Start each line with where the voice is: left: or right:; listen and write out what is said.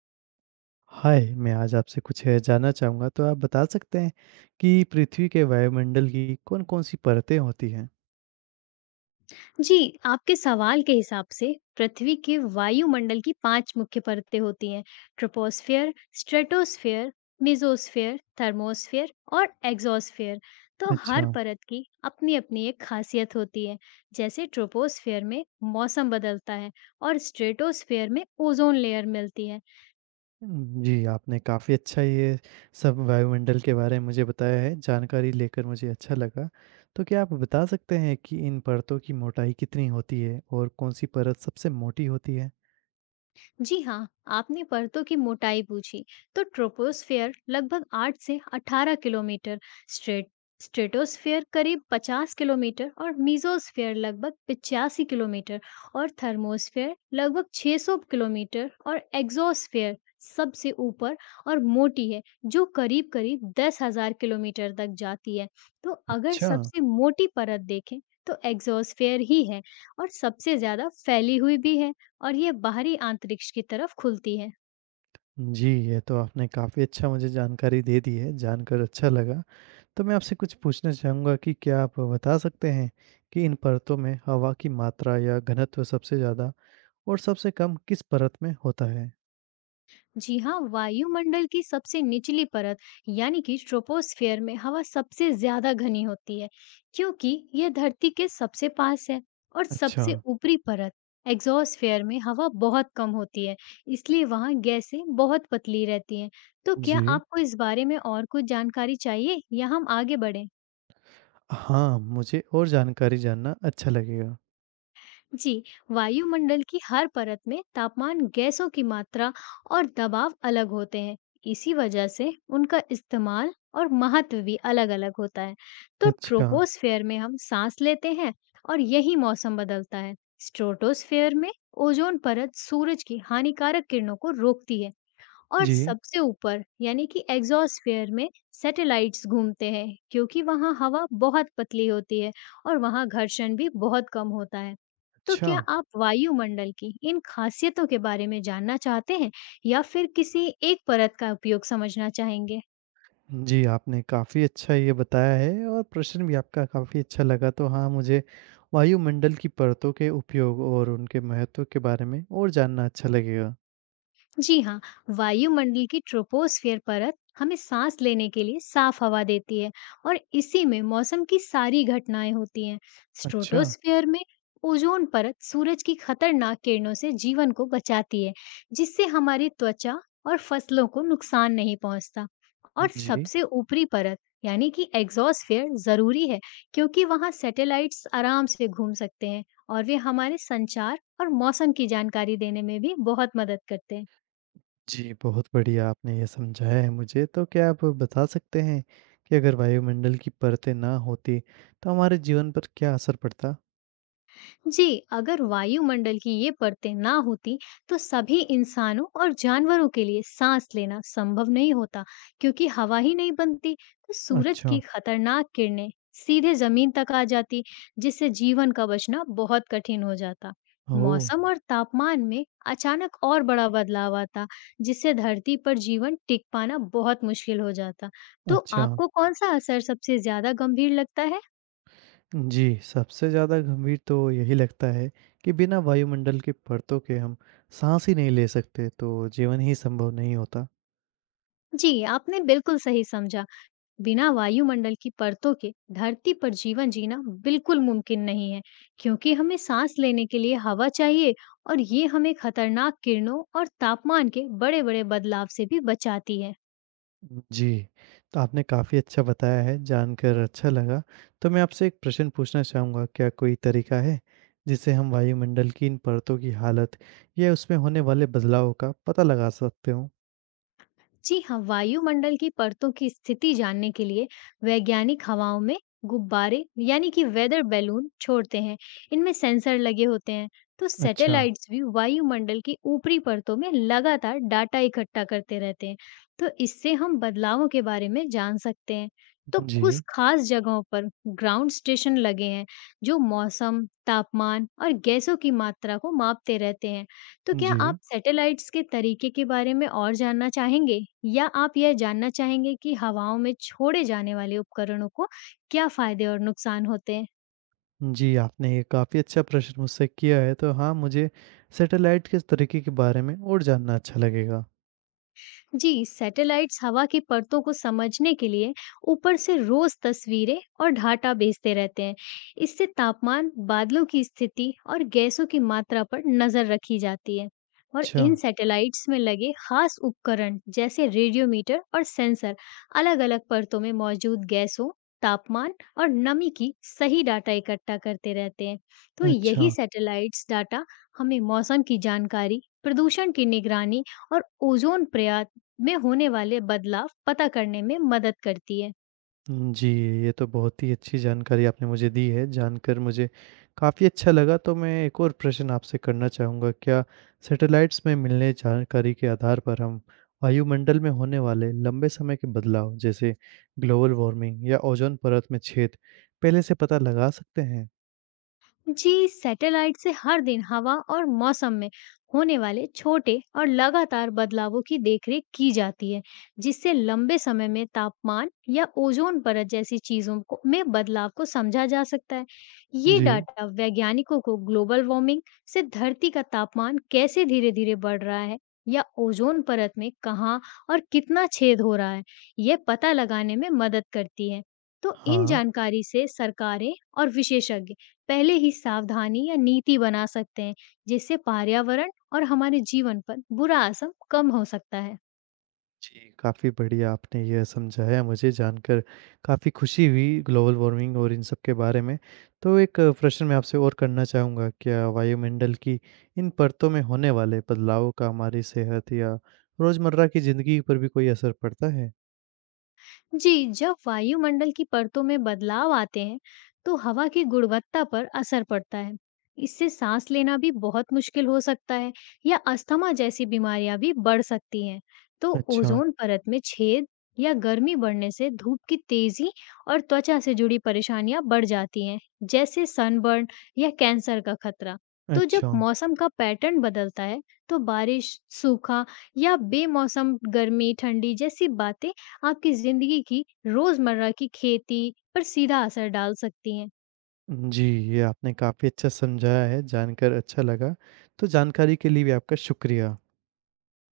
right: हाय, मैं आज आपसे कुछ है जानना चाहूँगा, तो आप बता सकते हैं कि पृथ्वी के वायुमंडल की कौन-कौन सी परतें होती हैं?
left: जी, आपके सवाल के हिसाब से पृथ्वी के वायुमंडल की 5 मुख्य परतें होती हैं। ट्रोपोस्फियर, स्ट्रेटोस्फियर, मेसोस्फियर, थर्मोस्फियर और एग्जोस्फियर। तो हर
right: अच्छा।
left: परत की अपनी अपनी एक खासियत होती है। जैसे ट्रोपोस्फियर में मौसम बदलता है और स्ट्रेटोस्फियर में ओजोन लेयर मिलती है।
right: जी, आपने काफ़ी अच्छा ये सब वायुमंडल के बारे में मुझे बताया है, जानकारी लेकर मुझे अच्छा लगा। तो क्या आप बता सकते हैं कि इन परतों की मोटाई कितनी होती है और कौन-सी परत सबसे मोटी होती है?
left: जी हाँ, आपने परतों की मोटाई पूछी, तो ट्रोपोस्फेयर लगभग 8 से 18 किलोमीटर, स्ट्रेट स्ट्रेटोस्फेयर करीब 50 किलोमीटर और मीजोस्फेयर लगभग 85 किलोमीटर और थर्मोस्फेयर लगभग 600 किलोमीटर और एक्सोस्फेयर सबसे ऊपर और मोटी है, जो करीब करीब 10,000 किलोमीटर तक जाती है। तो अगर
right: अच्छा।
left: सबसे मोटी परत देखें तो एक्सोस्फेयर ही है और सबसे ज्यादा फैली हुई भी है। और ये बाहरी अंतरिक्ष की तरफ खुलती है।
right: जी, ये तो आपने काफ़ी अच्छा मुझे जानकारी दे दी है, जानकर अच्छा लगा। तो मैं आपसे कुछ पूछना चाहूँगा कि क्या आप बता सकते हैं कि इन परतों में हवा की मात्रा या घनत्व सबसे ज़्यादा और सबसे कम किस परत में होता है?
left: जी हाँ, वायुमंडल की सबसे निचली परत यानी कि ट्रोपोस्फेयर में हवा सबसे ज्यादा घनी होती है, क्योंकि यह धरती के सबसे पास है। और
right: अच्छा,
left: सबसे ऊपरी परत एग्जॉस्फेयर में हवा बहुत कम होती है, इसलिए वहाँ गैसें बहुत पतली रहती हैं। तो क्या
right: जी।
left: आपको इस बारे में और कुछ जानकारी चाहिए या हम आगे बढ़ें?
right: हाँ, मुझे और जानकारी जानना अच्छा लगेगा।
left: जी, वायुमंडल की हर परत में तापमान, गैसों की मात्रा और दबाव अलग होते हैं। इसी वजह से उनका इस्तेमाल और महत्व भी अलग-अलग होता है। तो
right: अच्छा,
left: ट्रोपोस्फेयर में हम सांस लेते हैं और यही मौसम बदलता है। स्ट्रेटोस्फेयर में ओजोन परत सूरज की हानिकारक किरणों को रोकती है, और
right: जी।
left: सबसे ऊपर यानी कि एग्ज़ॉस्फेयर में सैटेलाइट्स घूमते हैं, क्योंकि वहाँ हवा बहुत पतली होती है और वहाँ घर्षण भी बहुत कम होता है। तो
right: अच्छा।
left: क्या आप वायुमंडल की इन खासियतों के बारे में जानना चाहते हैं या फिर किसी एक परत का उपयोग समझना चाहेंगे?
right: जी, आपने काफ़ी अच्छा ये बताया है और प्रश्न भी आपका काफ़ी अच्छा लगा। तो हाँ, मुझे वायुमंडल की परतों के उपयोग और उनके महत्व के बारे में और जानना अच्छा लगेगा।
left: जी हाँ, वायुमंडल की ट्रोपोस्फियर परत हमें सांस लेने के लिए साफ हवा देती है और इसी में मौसम की सारी घटनाएं होती हैं।
right: अच्छा।
left: स्ट्रेटोस्फीयर में ओजोन परत सूरज की खतरनाक किरणों से जीवन को बचाती है, जिससे हमारी त्वचा और फसलों को नुकसान नहीं पहुंचता। और
right: जी।
left: सबसे ऊपरी परत यानी कि एग्जॉस्फेयर जरूरी है, क्योंकि वहां सैटेलाइट्स आराम से घूम सकते हैं और वे हमारे संचार और मौसम की जानकारी देने में भी बहुत मदद करते हैं।
right: जी, बहुत बढ़िया आपने ये समझाया है मुझे। तो क्या आप बता सकते हैं कि अगर वायुमंडल की परतें ना होती, तो हमारे जीवन पर क्या असर पड़ता?
left: जी, अगर वायुमंडल की ये परतें ना होती, तो सभी इंसानों और जानवरों के लिए सांस लेना संभव नहीं होता, क्योंकि हवा ही नहीं बनती। तो सूरज
right: अच्छा।
left: की खतरनाक किरणें सीधे जमीन तक आ जाती, जिससे जीवन का बचना बहुत कठिन हो जाता।
right: ओह!
left: मौसम और तापमान में अचानक और बड़ा बदलाव आता, जिससे धरती पर जीवन टिक पाना बहुत मुश्किल हो जाता। तो
right: अच्छा।
left: आपको कौन सा असर सबसे ज्यादा गंभीर लगता है?
right: जी, सबसे ज़्यादा गंभीर तो यही लगता है कि बिना वायुमंडल की परतों के हम साँस ही नहीं ले सकते, तो जीवन ही संभव नहीं होता।
left: जी, आपने बिल्कुल सही समझा। बिना वायुमंडल की परतों के धरती पर जीवन जीना बिल्कुल मुमकिन नहीं है, क्योंकि हमें सांस लेने के लिए हवा चाहिए और ये हमें खतरनाक किरणों और तापमान के बड़े-बड़े बदलाव से भी बचाती है।
right: जी, तो आपने काफ़ी अच्छा बताया है, जानकर अच्छा लगा। तो मैं आपसे एक प्रश्न पूछना चाहूँगा, क्या कोई तरीका है जिससे हम वायुमंडल की इन परतों की हालत या उसमें होने वाले बदलाव का पता लगा सकते हों?
left: जी हाँ, वायुमंडल की परतों की स्थिति जानने के लिए वैज्ञानिक हवाओं में गुब्बारे यानी कि वेदर बैलून छोड़ते हैं। इनमें सेंसर लगे होते हैं। तो
right: अच्छा,
left: सैटेलाइट्स भी वायुमंडल की ऊपरी परतों में लगातार डाटा इकट्ठा करते रहते हैं। तो इससे हम बदलावों के बारे में जान सकते हैं। तो कुछ
right: जी,
left: खास जगहों पर ग्राउंड स्टेशन लगे हैं, जो मौसम, तापमान और गैसों की मात्रा को मापते रहते हैं। तो क्या आप
right: जी।
left: सैटेलाइट्स के तरीके के बारे में और जानना चाहेंगे? या आप यह जानना चाहेंगे कि हवाओं में छोड़े जाने वाले उपकरणों को क्या फ़ायदे और नुकसान होते हैं?
right: जी, आपने ये काफ़ी अच्छा प्रश्न मुझसे किया है, तो हाँ, मुझे सैटेलाइट के तरीके के बारे में और जानना अच्छा लगेगा।
left: जी, सैटेलाइट्स हवा की परतों को समझने के लिए ऊपर से रोज तस्वीरें और डाटा भेजते रहते हैं। इससे तापमान, बादलों की स्थिति और गैसों की मात्रा पर नजर रखी जाती है। और
right: अच्छा,
left: इन सैटेलाइट्स में लगे खास उपकरण, जैसे रेडियोमीटर और सेंसर, अलग-अलग परतों में मौजूद गैसों, तापमान और नमी की सही डाटा इकट्ठा करते रहते हैं। तो यही
right: अच्छा।
left: सैटेलाइट्स डाटा हमें मौसम की जानकारी, प्रदूषण की निगरानी और ओजोन परत में होने वाले बदलाव पता करने में मदद करती है।
right: जी, ये तो बहुत ही अच्छी जानकारी आपने मुझे दी है, जानकर मुझे काफ़ी अच्छा लगा, तो मैं एक और प्रश्न आपसे करना चाहूँगा, क्या सैटेलाइट्स में मिलने जानकारी के आधार पर हम वायुमंडल में होने वाले लंबे समय के बदलाव, जैसे ग्लोबल वार्मिंग या ओज़ोन परत में छेद, पहले से पता लगा सकते हैं?
left: जी, सैटेलाइट से हर दिन हवा और मौसम में होने वाले छोटे और लगातार बदलावों की देखरेख की जाती है, जिससे लंबे समय में तापमान या ओजोन परत जैसी चीजों को में बदलाव को समझा जा सकता है। ये
right: जी।
left: डाटा वैज्ञानिकों को ग्लोबल वार्मिंग से धरती का तापमान कैसे धीरे धीरे बढ़ रहा है या ओजोन परत में कहाँ और कितना छेद हो रहा है, यह पता लगाने में मदद करती है। तो इन
right: हाँ।
left: जानकारी से सरकारें और विशेषज्ञ पहले ही सावधानी या नीति बना सकते हैं, जिससे पर्यावरण और हमारे जीवन पर बुरा असर कम हो सकता है।
right: जी, काफ़ी बढ़िया आपने यह समझाया मुझे जानकर काफ़ी खुशी हुई ग्लोबल वार्मिंग और इन सब के बारे में। तो एक प्रश्न मैं आपसे और करना चाहूँगा, क्या वायुमंडल की इन परतों में होने वाले बदलावों का हमारी सेहत या रोज़मर्रा की ज़िंदगी पर भी कोई असर पड़ता है?
left: जी, जब वायुमंडल की परतों में बदलाव आते हैं, तो हवा की गुणवत्ता पर असर पड़ता है। इससे सांस लेना भी बहुत मुश्किल हो सकता है या अस्थमा जैसी बीमारियां भी बढ़ सकती हैं। तो
right: अच्छा,
left: ओजोन परत में छेद या गर्मी बढ़ने से धूप की तेजी और त्वचा से जुड़ी परेशानियां बढ़ जाती हैं, जैसे सनबर्न या कैंसर का खतरा। तो जब
right: अच्छा।
left: मौसम का पैटर्न बदलता है, तो बारिश, सूखा या बेमौसम गर्मी, ठंडी जैसी बातें आपकी ज़िंदगी की रोज़मर्रा की खेती पर सीधा असर डाल सकती हैं।
right: जी, ये आपने काफ़ी अच्छा समझाया है, जानकर अच्छा लगा। तो जानकारी के लिए भी आपका शुक्रिया।